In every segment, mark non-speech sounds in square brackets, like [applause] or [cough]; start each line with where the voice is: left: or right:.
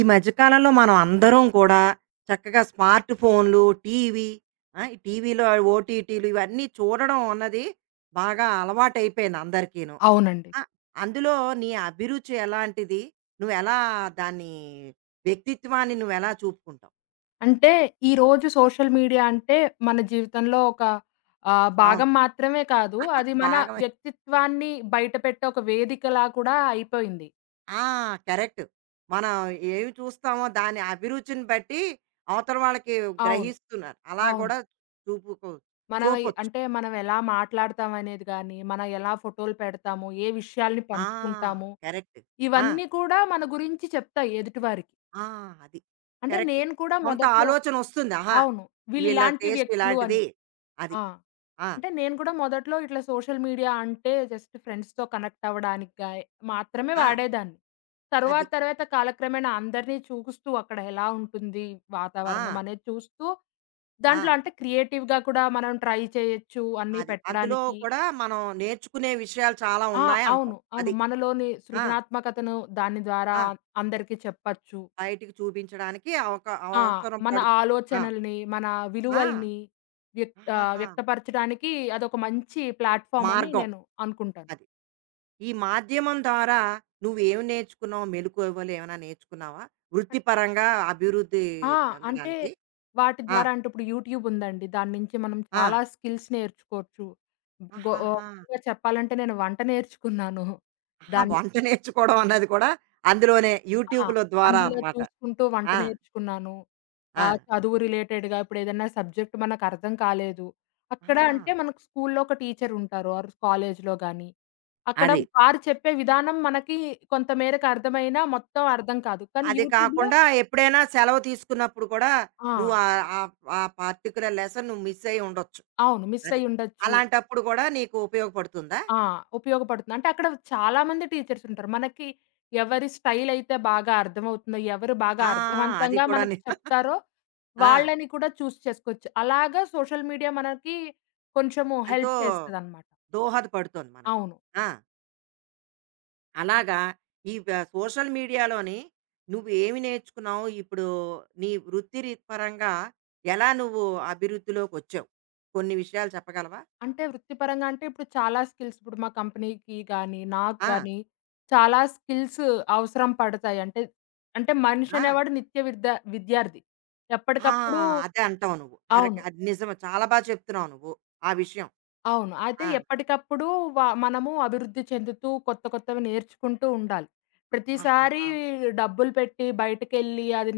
right: ఈ మధ్య కాలంలో మనం అందరం కూడా చక్కగా స్మార్ట్ ఫోన్లు, టీవీ, ఆ! ఈ టీవీలో ఓటీటీలు ఇవన్నీ చూడడం అన్నది బాగా అలవాటైపోయింది అందరికీను.
left: అవునండి.
right: ఆ! అందులో నీ అభిరుచి ఎలాంటిది? నువ్వెలా దాన్ని వ్యక్తిత్వాన్ని నువ్వెలా చూపుకుంటావు?
left: అంటే ఈరోజు సోషల్ మీడియా అంటే మన జీవితంలో ఒక
right: అవును.
left: భాగం మాత్రమే కాదు.
right: [laughs]
left: అది మన
right: భాగమే.
left: వ్యక్తిత్వాన్ని బయటపెట్టే ఒక వేదికలా కూడా అయిపోయింది.
right: ఆ! కరెక్ట్. మనం ఏవి చూస్తామో దాని అభిరుచిని బట్టి అవతల వాళ్ళకి
left: అవును.
right: గ్రహిస్తున్నారు. అలా
left: అవును.
right: కూడా చూపుకో చూపొచ్చు.
left: అంటే మనం ఎలా మాట్లాడతాం అనేది గాని, మనం ఎలా ఫోటోలు పెడతాము, ఏ విషయాల్ని
right: ఆ!
left: పంచుకుంటాము,
right: కరెక్ట్. ఆ!
left: ఇవన్నీ కూడా మన గురించి చెప్తాయి ఎదుటివారికి.
right: ఆ! అది.
left: అంటే
right: కరెక్ట్.
left: నేను కూడా
right: కొంత
left: మొదట్లో
right: ఆలోచనొస్తుంది. ఆహా!
left: అవును.
right: వీళ్ళ
left: వీళ్ళిలాంటి
right: టేస్ట్
left: వ్యక్తులు అని.
right: ఇలాంటిది. అది.
left: ఆ!
right: ఆ!
left: అంటే నేను కూడా మొదట్లో ఇట్లా సోషల్ మీడియా అంటే జస్ట్ ఫ్రెండ్స్‌తో కనెక్ట్ అవ్వడానికి మాత్రమే
right: ఆ!
left: వాడేదాన్ని.
right: అది.
left: తర్వాత తర్వాత కాలక్రమేణా అందరిని చూస్తూ అక్కడ ఎలా ఉంటుంది వాతావరణం
right: ఆ!
left: అనేది చూస్తూ, దాంట్లో
right: ఆ!
left: అంటే క్రియేటివ్‌గా కూడా మనం ట్రై చేయొచ్చు అన్నీ
right: అది. అందులో
left: పెట్టడానికి.
right: కూడా మనం నేర్చుకునే విషయాలు చాలా
left: ఆ!
right: ఉన్నాయంటావు.
left: అవును. అవును.
right: అది.
left: మనలోని
right: ఆ!
left: సృజనాత్మకతను దాని ద్వారా
right: ఆ!
left: అందరికీ చెప్పచ్చు.
right: బయటికి చూపించడానికి అవక
left: ఆ!
right: అవసరం
left: మన
right: పడు ఆ!
left: ఆలోచనల్ని, మన
right: ఆ!
left: విలువల్ని
right: ఆహాహా!
left: వ్యక్తపరచడానికి అదొక మంచి ప్లాట్‌ఫార్మ్ అని
right: మార్గం.
left: నేను అనుకుంటాను.
right: అది. ఈ మాధ్యమం ద్వారా నువ్వేం నేర్చుకున్నావు? మెలుకువలు ఏమైనా నేర్చుకున్నావా? వృత్తిపరంగా అభివృద్ధి
left: ఆ! అంటే
right: చెందడానికి?
left: వాటి
right: ఆ!
left: ద్వారా అంటే ఇప్పుడు యూట్యూబ్ ఉందండి. దాని నుంచి మనం
right: ఆ!
left: చాలా స్కిల్స్ నేర్చుకోవచ్చు.
right: ఆహాహా!
left: ఇంకా చెప్పాలంటే నేను వంట నేర్చుకున్నాను.
right: ఆహా!
left: దాన్ని
right: వంట నేర్చుకోవడం అన్నది కూడా అందులోనే
left: ఆ!
right: యూట్యూబ్‌లో ద్వారా
left: అందులో
right: అనమాట.
left: చూసుకుంటూ వంట
right: ఆ!
left: నేర్చుకున్నాను.
right: ఆ!
left: చదువు రిలేటెడ్‌గా ఇప్పుడు ఏదైనా సబ్జెక్ట్ మనకు అర్థం కాలేదు. అక్కడ
right: ఆ!
left: అంటే మనకు స్కూల్‌లో ఒక టీచర్ ఉంటారు ఆర్ కాలేజ్‌లో గాని. అక్కడ
right: అది.
left: వారు చెప్పే విధానం మనకి కొంత మేరకు అర్థమైనా మొత్తం
right: అ
left: అర్థం కాదు. కానీ
right: అది
left: యూట్యూబ్‌లో
right: కాకుండా ఎప్పుడైనా సెలవు తీసుకున్నప్పుడు కూడా నువ్వు
left: ఆ!
right: ఆహ్, ఆహ్, ఆ పార్టిక్యులర్ లెసన్ నువ్వు మిస్ అయ్యి ఉండొచ్చు.
left: అవును. మిస్
right: అది.
left: అయ్యుండొచ్చు.
right: అలాంటప్పుడు కూడా నీకు ఉపయోగపడుతుందా?
left: ఆ! ఉపయోగపడుతుంది. అంటే అక్కడ చాలా మంది టీచర్స్ ఉంటారు. మనకి ఎవరి స్టైల్ అయితే బాగా అర్థమవుతుందో, ఎవరు బాగా
right: ఆ! ఆ! అది
left: అర్థవంతంగా
right: కూడాను.
left: మనకు
right: [laughs]
left: చెప్తారో
right: ఆ!
left: వాళ్ళని కూడా చేసుకోవచ్చు. అలాగా సోషల్ మీడియా మనకి కొంచెము
right: ఎంతో
left: హెల్ప్ చేస్తదనమాట.
right: దోహదపడుతోంది మనకి.
left: అవును.
right: ఆ! అలాగా ఈ వ సోషల్ మీడియాలోని నువ్వు ఏమి నేర్చుకున్నావు? ఇప్పుడు నీ వృత్తి రీ పరంగా ఎలా నువ్వు అభివృద్ధిలోకొచ్చావు? కొన్ని విషయాలు చెప్పగలవా?
left: అంటే వృత్తిపరంగా అంటే ఇప్పుడు చాలా స్కిల్స్ ఇప్పుడు మా కంపెనీకి గానీ, నాకు
right: ఆ!
left: గానీ చాలా స్కిల్స్ అవసరం పడతాయి. అంటే, అంటే మనిషి
right: ఆ!
left: అనేవాడు నిత్య విద్యార్థి.
right: ఆ!
left: ఎప్పటికప్పుడు
right: అదే అంటావు నువ్వు. కరెక్ట్.
left: అవును.
right: అది నిజమే. చాలా బా చెప్తున్నావు నువ్వు ఆ విషయం.
left: అవును. అయితే
right: ఆ!
left: ఎప్పటికప్పుడు మనము అభివృద్ధి చెందుతూ కొత్త కొత్తవి నేర్చుకుంటూ ఉండాలి. ప్రతిసారి
right: ఆహాహా!
left: డబ్బులు పెట్టి బయటకెళ్ళి అది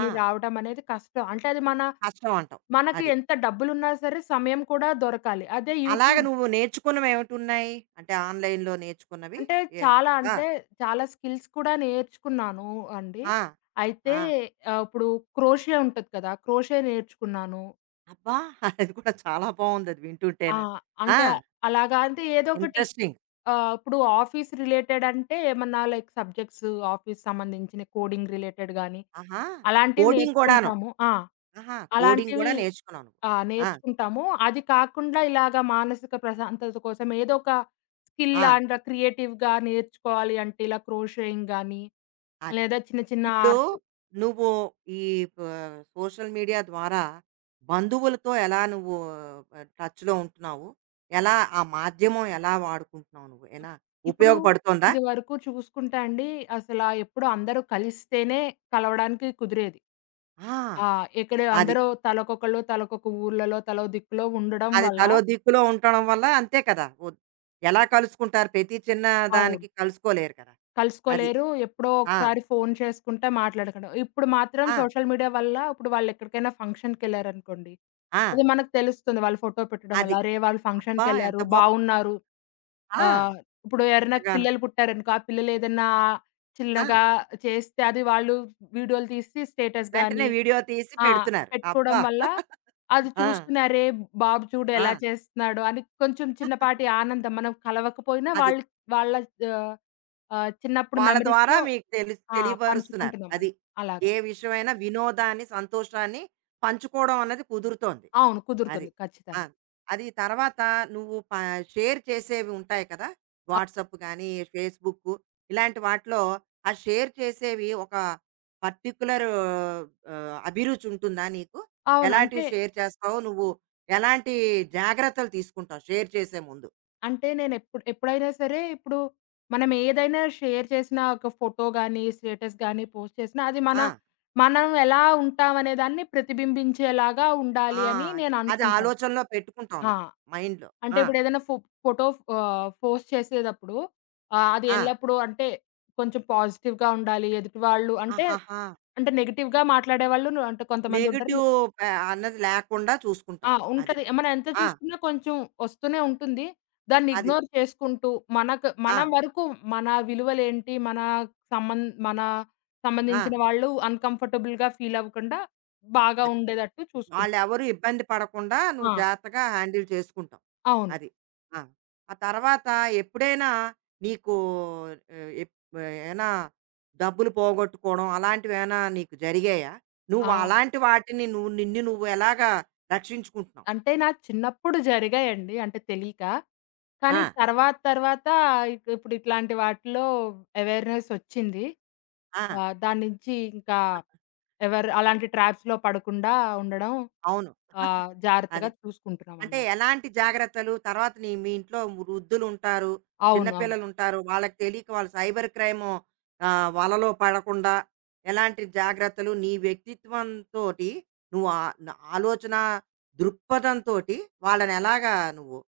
right: ఆ!
left: రావడం అనేది కష్టం. అంటే అది మన
right: కష్టం అంటావు.
left: మనకి
right: అది.
left: ఎంత డబ్బులున్నా సరే సమయం కూడా దొరకాలి. అదే
right: అలాగ
left: యూట్యూబ్
right: నువ్వు నేర్చుకున్నవేమిటున్నాయి? అంటే ఆన్‌లైన్‌లో నేర్చుకున్నవి?
left: అంటే
right: ఏ
left: చాలా
right: ఆ!
left: అంటే చాలా స్కిల్స్ కూడా నేర్చుకున్నాను అండి.
right: ఆ!
left: అయితే
right: ఆ!
left: ఇప్పుడు క్రోషియా ఉంటది కదా! క్రోషియా నేర్చుకున్నాను.
right: అబ్బా! [laughs] అది కూడా చాలా బావుందది
left: ఆ!
right: వింటుంటేను. ఆ!
left: అంటే అలాగా అంటే ఏదో ఒకటి
right: ఇంట్రెస్టింగ్.
left: ఆ! ఇప్పుడు ఆఫీస్ రిలేటెడ్ అంటే ఏమన్నా లైక్ సబ్జెక్ట్స్ ఆఫీస్ సంబంధించిన కోడింగ్ రిలేటెడ్ గాని,
right: ఆహా!
left: అలాంటివి
right: కోడింగ్ గూడాను.
left: నేర్చుకుంటాము. ఆ!
right: ఆహా! కోడింగ్ గూడా
left: అలాంటివి
right: నేర్చుకున్నావు నువ్వు.
left: ఆ!
right: ఆ!
left: నేర్చుకుంటాము. అది కాకుండా ఇలాగ మానసిక ప్రశాంతత కోసం ఏదో ఒక స్కిల్
right: ఆ!
left: లాంటి క్రియేటివ్‌గా నేర్చుకోవాలి అంటే ఇలా క్రోషియింగ్ గాని,
right: అది.
left: లేదా చిన్న చిన్న
right: ఇప్పుడు
left: ఆర్ట్
right: నువ్వు ఈ ప సోషల్ మీడియా ద్వారా బంధువులతో ఎలా నువ్వు టచ్‌లో ఉంటున్నావు? ఎలా ఆ మాధ్యమం ఎలా వాడుకుంటున్నావు నువ్వు? ఏనా
left: ఇప్పుడు
right: ఉపయోగపడుతోందా?
left: ఇదివరకు చూసుకుంటే అండి అసల ఎప్పుడు అందరూ కలిస్తేనే కలవడానికి కుదిరేది.
right: ఆ!
left: ఆ! ఇక్కడ
right: అది.
left: అందరూ తలకొకళ్ళు, తలకొక ఊర్లలో, తలో దిక్కులో ఉండడం
right: అది
left: వల్ల
right: తలో దిక్కులో ఉండడం వల్ల అంతే కదా! ఒద్ ఎలా కలుసుకుంటారు? ప్రతి చిన్న దానికి
left: అవును.
right: కలుసుకోలేరు కదా! అది.
left: కలుసుకోలేరు. ఎప్పుడో
right: ఆ!
left: ఒకసారి ఫోను చేసుకుంటే మాట్లాడుకుంటాం. ఇప్పుడు మాత్రం
right: ఆ!
left: సోషల్ మీడియా వల్ల ఇప్పుడు వాళ్ళెక్కడికైనా ఫంక్షన్‌కెళ్లారనుకోండి,
right: ఆ!
left: అది మనకు తెలుస్తుంది. వాళ్ళు ఫోటో పెట్టడం వల్ల.
right: అది.
left: అరే! వాళ్ళు
right: అబ్బా! ఎంత
left: ఫంక్షన్‌కెళ్లారు,
right: బావుంది.
left: బావున్నారు.
right: ఆ!
left: ఆహ్, ఇప్పుడు ఎవరైనా
right: చక్కగాను.
left: పిల్లలు పుట్టారనుకో, ఆ పిల్లలేదన్నా
right: ఆ!
left: చిన్నగా చేస్తే అది వాళ్ళు వీడియోలు తీసి స్టేటస్
right: వెంటనే
left: గాని
right: వీడియో తీసి
left: ఆ!
right: పెడుతున్నారు.
left: పెట్టుకోవడం
right: అబ్బా!
left: వల్ల అది
right: ఆ!
left: చూసుకుని అరే! బాబు చూడు
right: ఆ!
left: ఎలా చేస్తున్నాడు అని కొంచెం చిన్నపాటి ఆనందం. మనం కలవకపోయినా
right: అది.
left: వాళ్ళు వాళ్ళ ఆహ్, ఆహ్, చిన్నప్పుడు
right: వాళ్ళ ద్వారా
left: మెమోరీస్‌లో
right: మీకు
left: ఆ!
right: తెలియపరుస్తున్నారు. అది.
left: పంచుకుంటున్నామని అలాగా.
right: ఏ విషయమైనా వినోదాన్ని, సంతోషాన్ని పంచుకోవడం అన్నది కుదురుతోంది.
left: అవును.
right: అది.
left: కుదురుతుంది
right: ఆ!
left: ఖచ్చితంగా.
right: అది తర్వాత నువ్వు ప షేర్ చేసేవి ఉంటాయి కదా! వాట్సాప్ గానీ, ఫేస్‌బుక్కు ఇలాంటి వాటిలో ఆ షేర్ చేసేవి ఒక పర్టిక్యులర్ అభిరుచి ఉంటుందా నీకు?
left: అవును. అంటే,
right: ఎలాంటివి షేర్ చేస్తావు? నువ్వు ఎలాంటి జాగ్రత్తలు తీసుకుంటావు షేర్ చేసే ముందు?
left: అంటే నేనెప్పుడు ఎప్పుడైనా సరే ఇప్పుడు మనం ఏదైనా షేర్ చేసినా ఒక ఫోటో గాని, స్టేటస్ గాని పోస్ట్ చేసినా అది మన
right: ఆ!
left: మనం ఎలా ఉంటామనే దాన్ని ప్రతిబింబించేలాగా
right: ఆ!
left: ఉండాలి అని
right: అది.
left: నేను
right: అది
left: అనుకుంటాను.
right: ఆలోచనలో పెట్టుకుంటావు
left: ఆ!
right: నువ్వు మైండ్‌లో.
left: అంటే
right: ఆ!
left: ఇప్పుడేదైనా ఫోటో పోస్ట్ చేసేదప్పుడు అది
right: ఆ!
left: ఎల్లప్పుడూ అంటే కొంచెం పాజిటివ్‌గా ఉండాలి. ఎదుటి వాళ్ళు అంటే,
right: ఆహాహా!
left: అంటే నెగెటివ్‌గా మాట్లాడేవాళ్ళు ను అంటే కొంతమందుంటారు. నే
right: నెగెటివ్ ప అన్నది లేకుండా
left: ఆ!
right: చూసుకుంటావు. అది.
left: ఉంటది. మనం ఎంత
right: ఆ!
left: చూసుకున్నా కొంచెం వస్తూనే ఉంటుంది. దాన్ని
right: అది.
left: ఇగ్నోర్ చేసుకుంటూ మనకు
right: ఆ!
left: మన వరకు మన విలువలేంటి, సంబం మన
right: ఆ!
left: సంబంధించిన వాళ్ళు అన్‌కంఫర్టబుల్‌గా ఫీల్ అవ్వకుండా బాగా
right: అది.
left: ఉండేటట్టు చూసుకుంటారు.
right: వాళ్ళెవరు ఇబ్బంది పడకుండా నువ్వు
left: ఆ!
right: జాగ్రత్తగా హ్యాండిల్ చేసుకుంటావు.
left: అవును.
right: అది. ఆ! ఆ తర్వాత ఎప్పుడైనా నీకు ఎప్ ఏమైనా డబ్బులు పోగొట్టుకోవడం అలాంటివేమైనా నీకు జరిగాయా? నువ్వు
left: ఆ!
right: అలాంటి వాటిని నువ్వు నిన్ను నువ్వు ఎలాగా రక్షించుకుంటున్నావు?
left: అంటే నా చిన్నప్పుడు జరిగాయండి. అంటే తెలీక.
right: ఆ!
left: కానీ తర్వాత తర్వాత ఇప్పుడు ఇట్లాంటి వాటిలో అవేర్‌నెస్ ఒచ్చింది.
right: ఆ!
left: దాని నుంచి ఇంకా ఎవరు అలాంటి ట్రాప్స్‌లో పడకుండా ఉండడం
right: అవును.
left: జాగ్రత్తగా
right: అదే. అంటే
left: చూసుకుంటున్నామనమాట.
right: ఎలాంటి జాగ్రత్తలు? తర్వాత నీ మీ ఇంట్లో వృద్ధులుంటారు, చిన్న
left: అవును. అవును.
right: పిల్లలుంటారు. వాళ్ళకి తెలియక వాళ్ళు సైబర్ క్రైము వలలో పడకుండా ఎలాంటి జాగ్రత్తలు నీ వ్యక్తిత్వంతోటి నువ్వు ఆహ్, న ఆలోచన దృక్పథంతోటి వాళ్ళని ఎలాగా నువ్వు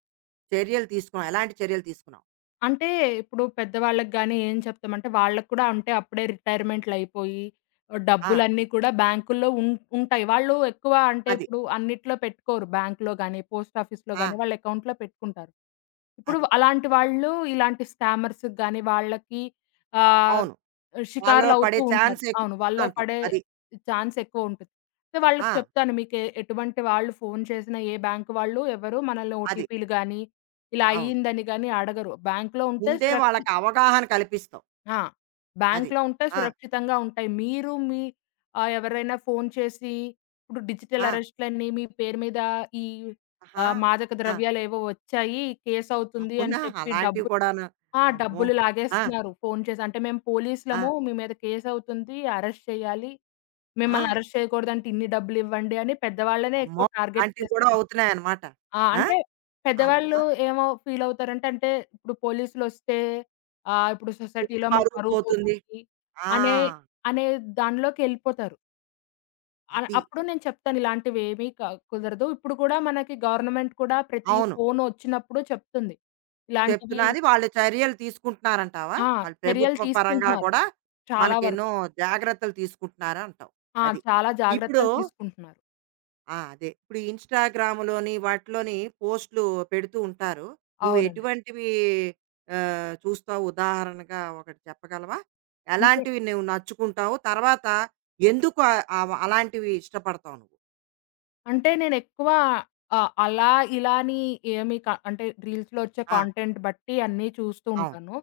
right: చర్యలు తీసుకున్నావు? ఎలాంటి చర్యలు తీసుకున్నావు?
left: అంటే ఇప్పుడు పెద్దవాళ్ళకి గాని ఏం చెప్తామంటే వాళ్ళకి కూడా అంటే అప్పుడే రిటైర్మెంట్‌లయిపోయి
right: ఆ!
left: డబ్బులన్నీ కూడా బ్యాంకుల్లో ఉం ఉంటాయి. వాళ్ళు ఎక్కువ అంటే
right: అది.
left: ఇప్పుడు అన్నిట్లో పెట్టుకోరు. బ్యాంక్‌లో గాని, పోస్ట్ ఆఫీస్‌లో
right: ఆ!
left: గాని వాళ్ళ అకౌంట్‌లో పెట్టుకుంటారు. ఇప్పుడు
right: అది.
left: అలాంటి వాళ్ళు ఇలాంటి స్కామర్స్‌కి గాని, వాళ్ళకి ఆహ్,
right: అవును. వాళ్ళలో పడే
left: షికారులవుతూ ఉంటారు.
right: ఛాన్స్
left: అవును. వాళ్ళలో
right: ఎక్కువుందంటావు.
left: పడే
right: అది.
left: ఛాన్స్ ఎక్కువుంటది. సో,
right: ఆ!
left: వాళ్ళకి చెప్తాను మీకే ఎటువంటి వాళ్ళు ఫోను చేసినా ఏ బ్యాంక్ వాళ్ళు ఎవరు మనల్ని
right: అది.
left: ఓటీపీలు గాని, ఇలా
right: అవును.
left: అయ్యిందని గాని అడగరు. బ్యాంక్‌లో ఉంటే
right: ముందే
left: సురక్షి
right: వాళ్ళకి అవగాహన కల్పిస్తావు.
left: ఆ!
right: అది.
left: బ్యాంక్‌లో ఉంటే
right: ఆ!
left: సురక్షితంగా ఉంటాయి. మీరు మీ ఎవరైనా ఫోను చేసి ఇప్పుడు డిజిటల్
right: ఆ!
left: అరెస్ట్‌లని మీ పేరు మీద ఈ
right: ఆహా!
left: మాదక
right: ఆ!
left: ద్రవ్యాలేవో వచ్చాయి. కేస్ అవుతుంది అని
right: అవునా?
left: చెప్పి
right: అలాంటివి
left: డబ్బు
right: కూడాను.
left: ఆ!
right: అమ్మో!
left: డబ్బులు
right: ఆ!
left: లాగేస్తున్నారు ఫోను చేసి. అంటే మేము
right: ఆ!
left: పోలీసులము మీ మీద కేస్ అవుతుంది. అరెస్ట్ చేయాలి.
right: ఆ!
left: మిమ్మల్ని అరెస్ట్ చేయకూడదంటే ఇన్ని డబ్బులివ్వండి అని పెద్దవాళ్ళనే ఎక్కువ
right: అమ్మో!
left: టార్గెట్
right: అలాంటివి కూడా
left: చేస్తున్నారు.
right: అవుతున్నాయన్నమాట.
left: ఆ!
right: ఆ!
left: అంటే
right: అమ్మ!
left: పెద్దవాళ్ళు ఏమో ఫీలవుతారంటే, అంటే ఇప్పుడు పోలీసులొస్తే ఇప్పుడు
right: ఇంటి
left: సొసైటీలో మా
right: పరువు
left: పరువు
right: పోతుంది.
left: పోతుంది
right: ఆ!
left: అనే, అనే దానిలోకెళ్ళిపోతారు.
right: అది.
left: అప్పుడు నేను చెప్తాను ఇలాంటివేమీ కుదరదు. ఇప్పుడు కూడా మనకి గవర్నమెంట్ కూడా ప్రతి
right: అవును.
left: ఫోనొచ్చినప్పుడు చెప్తుంది. ఇలాంటివి
right: చెప్తున్నా అది వాళ్ళు చర్యలు తీసుకుంటున్నారంటావా?
left: ఆ!
right: వాళ్ళు
left: చర్యలు
right: ప్రభుత్వ పరంగా
left: తీసుకుంటున్నారు
right: కూడా
left: చాలా వరకు.
right: మనకెన్నో జాగ్రత్తలు తీసుకుంటున్నారంటావు.
left: ఆ!
right: అది.
left: చాలా
right: ఇప్పుడు
left: జాగ్రత్తలు తీసుకుంటున్నారు.
right: ఆ! అదే. ఇప్పుడు ఇన్‌స్టాగ్రామ్‌లోని వాటిలోని పోస్ట్‌లు పెడుతూ ఉంటారు. నువ్వు
left: అవునండి.
right: ఎటువంటివి చూస్తావు ఉదాహరణగా ఒకటి చెప్పగలవా?
left: అంటే
right: ఎలాంటివి నువ్వు నచ్చుకుంటావు? తర్వాత ఎందుకు అవ అలాంటివి ఇష్టపడతావు నువ్వు?
left: అంటే నేనెక్కువ అలా, ఇలా అని ఏమి క అంటే రీల్స్‌లో వచ్చే
right: ఆ!
left: కాంటెంట్ బట్టి అన్నీ చూస్తూ
right: అవును.
left: ఉంటాను.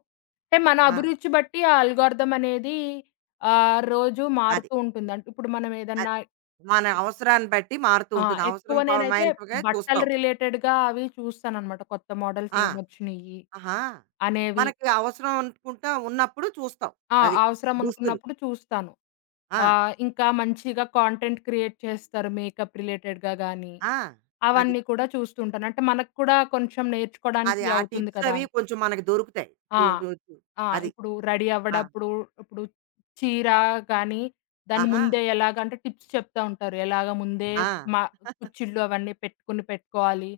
left: అంటే మన
right: ఆ!
left: అభిరుచి బట్టి ఆ అల్గోరిథం అనేది రోజు
right: అది.
left: మారుతూ ఉంటుంది. అంటే ఇప్పుడు మనం
right: అది.
left: ఏదన్నా
right: మన అవసరాన్ని బట్టి మారుతూ
left: ఆ!
right: ఉంటుంది.
left: ఎక్కువ
right: అవసరం
left: నేనైతే
right: పమైనట్టుగా
left: బట్టలు
right: చూస్తావు.
left: రిలేటెడ్‌గా అవి చూస్తాననమాట. కొత్త మోడల్స్
right: ఆ!
left: ఏమొచ్చినియి
right: ఆహా!
left: అనేవి.
right: మనకి అవసరం అనుకుంటా ఉన్నప్పుడు చూస్తావు.
left: ఆ!
right: అది.
left: అవసరం
right: దుస్తులు.
left: అనుకున్నప్పుడు చూస్తాను.
right: ఆ!
left: ఇంకా మంచిగా కాంటెంట్ క్రియేట్ చేస్తారు మేకప్ రిలేటెడ్‌గా గాని.
right: ఆ! అది.
left: అవన్నీ కూడా చూస్తుంటాను. అంటే మనకు కూడా కొంచెం
right: అది
left: నేర్చుకోవడానికి
right: ఆ
left: అవుతుంది
right: టిప్స్
left: కదా!
right: అవి
left: అని.
right: కొంచెం మనకు దొరుకుతాయి. చు
left: ఆ!
right: చు చు
left: ఆ!
right: అది.
left: ఇప్పుడు రెడీ
right: ఆ!
left: అవ్వడప్పుడు ఇప్పుడు చీర గాని, దాన్ని
right: ఆహా!
left: ముందే ఎలాగ అంటే టిప్స్ చెప్తా ఉంటారు. ఎలాగ ముందే
right: ఆ!
left: మా కుచ్చిళ్ళు అవన్నీ పెట్టుకొని పెట్టుకోవాలి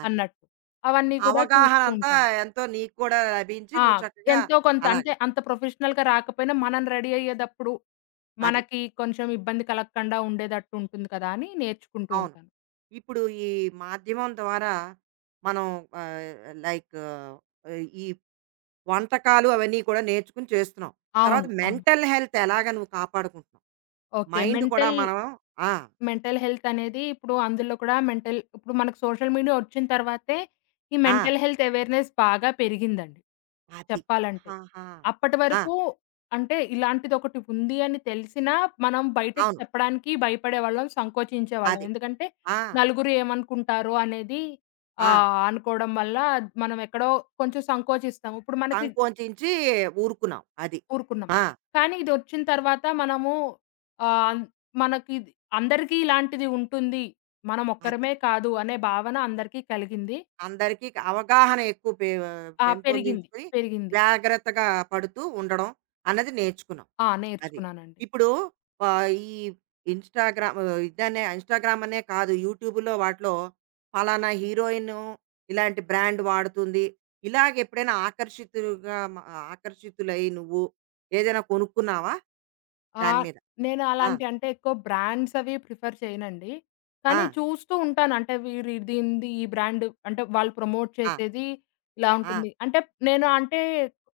right: అది.
left: అన్నట్టు. అవన్నీ కూడా
right: అవగాహన
left: చూస్తూ
right: అంతా
left: ఉంటాను.
right: ఎంతో నీకు కూడా లభించి
left: ఆ!
right: నువ్వు చక్కగా
left: ఎంతో కొంత
right: అలాగ.
left: అంటే అంత ప్రొఫెషనల్‌గా రాకపోయినా మనం రెడీ అయ్యేదప్పుడు
right: అది.
left: మనకి కొంచెం ఇబ్బంది కలగకుండా ఉండేటట్టు ఉంటుంది కదా! అని నేర్చుకుంటూ
right: అవును.
left: ఉంటాను.
right: ఇప్పుడు ఈ మాధ్యమం ద్వారా మనం ఆహ్, లైక్ ఈ వంటకాలు అవన్నీ కూడా నేర్చుకుని చేస్తున్నాం. తర్వాత
left: అవును. అవును.
right: మెంటల్ హెల్త్ ఎలాగ నువ్వు కాపాడుకుంటున్నావు?
left: ఓకే.
right: మైండ్ కూడా
left: మెంటల్
right: మనం ఆ!
left: మెంటల్ హెల్త్ అనేది ఇప్పుడు అందులో కూడా మెంటల్ ఇప్పుడు మనకు సోషల్ మీడియా వచ్చిన తర్వాతే ఈ
right: ఆ!
left: మెంటల్ హెల్త్ అవేర్‌నెస్ బాగా పెరిగిందండి
right: అది.
left: చెప్పాలంటే.
right: ఆహాహా!
left: అప్పటి
right: ఆ!
left: వరకు అంటే ఇలాంటిదొకటి ఉంది అని తెలిసినా మనం బయటకి
right: అవును.
left: చెప్పడానికి భయపడేవాళ్ళం, సంకోచించేవాళ్ళం.
right: అది.
left: ఎందుకంటే
right: ఆ!
left: నలుగురు ఏమనుకుంటారో అనేది
right: ఆ!
left: అనుకోవడం వల్ల మనం ఎక్కడో కొంచెం సంకోచిస్తాం. ఇప్పుడు మనకి
right: సంకోచించి ఊరుకున్నాం. అది.
left: ఊరుకున్నాం.
right: ఆ!
left: కానీ ఇదొచ్చిన తర్వాత మనము ఆహ్, మనకిది అందరికీ ఇలాంటిది ఉంటుంది. మనం
right: అది.
left: ఒక్కరమే కాదు అనే భావన అందరికీ కలిగింది.
right: అందరికీ అవగాహన ఎక్కువ
left: ఆ!
right: పెంపొందించుకొని
left: పెరిగింది.
right: జాగ్రత్తగా పడుతూ ఉండడం అన్నది నేర్చుకున్నాం.
left: ఆ!
right: అది.
left: నేర్చుకున్నానండి.
right: ఇప్పుడు ఈ ఇన్‌స్టాగ్రామ్ ఇదనే ఇన్‌స్టాగ్రామ్ అనే కాదు యూట్యూబ్‌లో వాటిలో ఫలానా హీరోయిన్ ఇలాంటి బ్రాండ్ వాడుతుంది. ఇలాగ ఎప్పుడైనా ఆకర్షితులై నువ్వు ఏదైనా కొనుక్కున్నావా దాని
left: ఆహ్,
right: మీద?
left: నేను
right: ఆ!
left: అలాంటి అంటే ఎక్కువ బ్రాండ్స్ అవి ప్రిఫర్ చేయనండి.
right: ఆ!
left: కానీ చూస్తూ ఉంటాను. అంటే వీరి దీనిది ఈ బ్రాండ్ అంటే వాళ్ళు ప్రమోట్
right: ఆ!
left: చేసేది ఇలా
right: ఆ!
left: ఉంటుంది. అంటే నేను అంటే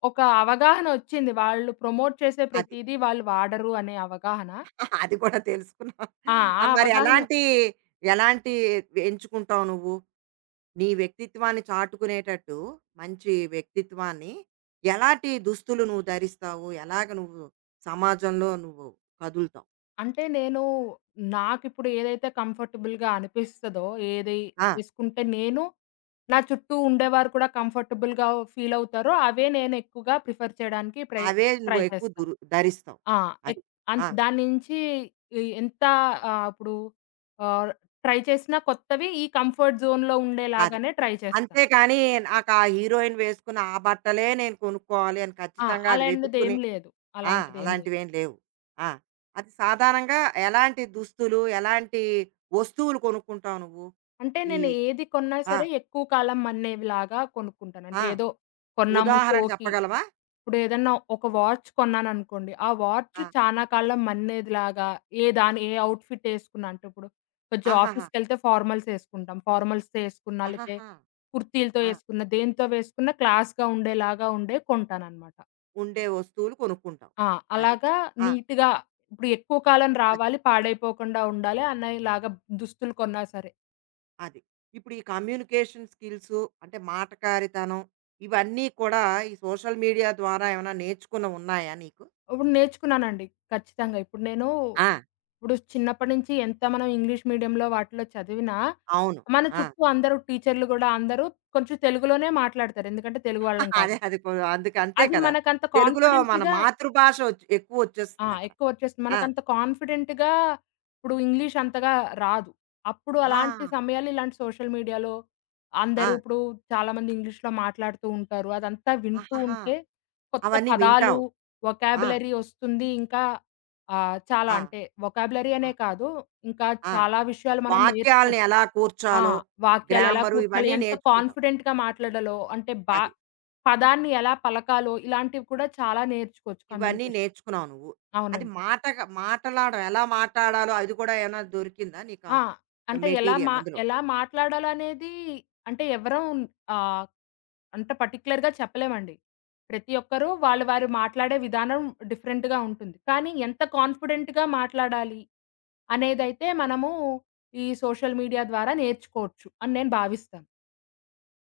left: ఒక అవగాహన ఒచ్చింది. వాళ్ళు ప్రమోట్ చేసే
right: అది.
left: ప్రతీదీ వాళ్ళు వాడరు అనే అవగాహన.
right: అది కూడా తెలుసుకున్నాం.
left: ఆ!
right: ఆ!
left: ఆ
right: మరి
left: అవగాహన
right: ఎలాంటి, ఎలాంటి ఎంచుకుంటావు నువ్వు? నీ వ్యక్తిత్వాన్ని చాటుకునేటట్టు మంచి వ్యక్తిత్వాన్ని ఎలాంటి దుస్తులు నువ్వు ధరిస్తావు? ఎలాగ నువ్వు సమాజంలో నువ్వు కదులుతావు?
left: అంటే నేను నాకిప్పుడు ఏదైతే కంఫర్టబుల్‌గా అనిపిస్తదో, ఏది
right: ఆ!
left: చేసుకుంటే నేను, నా చుట్టూ ఉండేవారు కూడా కంఫర్టబుల్‌గా ఫీల్ అవుతారో, అవే నేను ఎక్కువగా ప్రిఫర్ చేయడానికి ప్రయ
right: అవే
left: ట్రై
right: నువ్వు ఎక్కువ
left: చేస్తాను.
right: దురు ధరిస్తావు.
left: ఆ!
right: అది.
left: ఎక్
right: ఆ!
left: అంత్ దాని నుంచి ఈ ఎంత ఇప్పుడు ఆహ్, ట్రై చేసినా కొత్తవి ఈ కంఫర్ట్ జోన్‌లో
right: అదే.
left: ఉండేలాగానే ట్రై చేస్తాను.
right: అంతేకాని నాకు ఆ హీరోయిన్ వేసుకున్న ఆ బట్టలే నేను కొనుక్కోవాలి అని
left: ఆ!
right: ఖచ్చితంగా అది వెతుక్కుని
left: అలాంటిదేం లేదు.
right: ఆ!
left: అలాంటిదేం లేదు.
right: అలాంటివేం లేవు. ఆ! అది సాధారణంగా ఎలాంటి దుస్తులు, ఎలాంటి వస్తువులు కొనుక్కుంటావు నువ్వు?
left: అంటే
right: ఈ
left: నేను ఏది కొన్నా
right: ఆ!
left: సరే ఎక్కువ కాలం మన్నేవిలాగా కొనుక్కుంటాను. అంటే
right: ఆ!
left: ఏదో కొన్నాము
right: ఉదాహరణ
left: షోకి
right: చెప్పగలవా?
left: ఇప్పుడేదన్నా ఒక వాచ్ కొన్నాననుకోండి. ఆ వాచ్
right: ఆ!
left: చానా కాలం మన్నేదిలాగా ఏ ఔట్‌ఫిట్ యేసుకున్నా అంటే ఇప్పుడు కొంచెం
right: ఆహాహా!
left: ఆఫీస్‌కెళ్తే ఫార్మల్స్ యేసుకుంటాం. ఫార్మల్స్‌తో యేసుకున్నా లేతే
right: ఆహాహా!
left: కుర్తీలతో
right: ఆ!
left: యేసుకున్నా, దేనితో వేసుకున్నా క్లాస్‌గా ఉండేలాగా ఉండే కొంటాననమాట.
right: ఉండే వస్తువులు కొనుక్కుంటావు.
left: ఆ!
right: అది.
left: అలాగా
right: ఆ!
left: నీట్‌గా ఇప్పుడు ఎక్కువ కాలం
right: అది.
left: రావాలి, పాడైపోకుండా ఉండాలి అనేలాగా దుస్తులు కొన్నా సరే.
right: అది. ఇప్పుడు ఈ కమ్యూనికేషన్ స్కిల్సు అంటే మాటకారితనం, ఇవన్నీ కూడా ఈ సోషల్ మీడియా ద్వారా ఏమైనా నేర్చుకున్నవున్నాయా నీకు?
left: ఇప్పుడు నేర్చుకున్నానండి ఖచ్చితంగా. ఇప్పుడు నేను
right: ఆ!
left: ఇప్పుడు చిన్నప్పటి నుంచి ఎంత మనం ఇంగ్లీష్ మీడియంలో వాటిలో చదివినా,
right: అవును.
left: మన
right: ఆ!
left: చుట్టూ అందరూ టీచర్లు గూడా అందరూ కొంచెం తెలుగులోనే మాట్లాడతారు. ఎందుకంటే తెలుగు వాళ్ళం
right: [laughs] అదే
left: కాబట్టి.
right: అది కొ అందుకు అంతే
left: అది
right: కదా!
left: మనకంత
right: తెలుగులో మన
left: కాన్ఫిడెంట్‌గా
right: మాతృభాష ఒచ్ ఎక్కువ
left: ఆ!
right: వచ్చేస్తుంది అక్కడ.
left: ఎక్కువొచ్చేస్తుంది.
right: ఆ!
left: మనకంత కాన్ఫిడెంట్‌గా ఇప్పుడు ఇంగ్లీష్ అంతగా రాదు. అప్పుడు
right: ఆ!
left: అలాంటి సమయాల్లో ఇలాంటి సోషల్ మీడియాలో అందరూ
right: ఆ!
left: ఇప్పుడు చాలామంది ఇంగ్లీష్‌లో మాట్లాడుతూ ఉంటారు. అదంతా వింటూ
right: ఆహాహా!
left: ఉంటే కొత్త
right: అవన్నీ
left: పదాలు,
right: వింటావు. ఆ!
left: వొకాబులరీ ఒస్తుంది. ఇంకా చాలా
right: ఆ!
left: అంటే వొకాబులరీ
right: ఆ!
left: అనే కాదు, ఇంకా
right: ఆ!
left: చాలా విషయాలు మనం
right: వాక్యాల్ని
left: నేర్చుకోవచ్చు.
right: ఎలా
left: ఆ!
right: కూర్చాలో,
left: వాక్యాలెలా
right: గ్రామరు
left: కూర్చాలి,
right: ఇవన్నీ
left: ఎంత
right: నేర్చుకుంటావు.
left: కాన్ఫిడెంట్‌గా మాట్లాడాలో, అంటే బా
right: అది.
left: పదాన్ని ఎలా పలకాలో, ఇలాంటివి కూడా చాలా నేర్చుకోవచ్చు
right: ఇవన్నీ
left: కమ్యూనికేషన్.
right: నేర్చుకున్నావు నువ్వు. అది
left: అవునండి.
right: మాటగా మాటలాడడం ఎలా మాట్లాడాలో అది కూడా ఏమైనా దొరికిందా నీకా
left: ఆ! అంటే ఎలా మా
right: మెటీరియల్ అందులో?
left: ఎలా మాట్లాడాలనేది అంటే ఎవ్వరం ఆహ్, అంత పర్టిక్యులర్‌గా చెప్పలేమండి. ప్రతి ఒక్కరు వాళ్ళు వారు మాట్లాడే విధానం డిఫరెంట్‌గా ఉంటుంది. కానీ ఎంత కాన్ఫిడెంట్‌గా మాట్లాడాలి అనేదైతే మనము ఈ సోషల్ మీడియా ద్వారా నేర్చుకోవచ్చు అని నేను భావిస్తాను.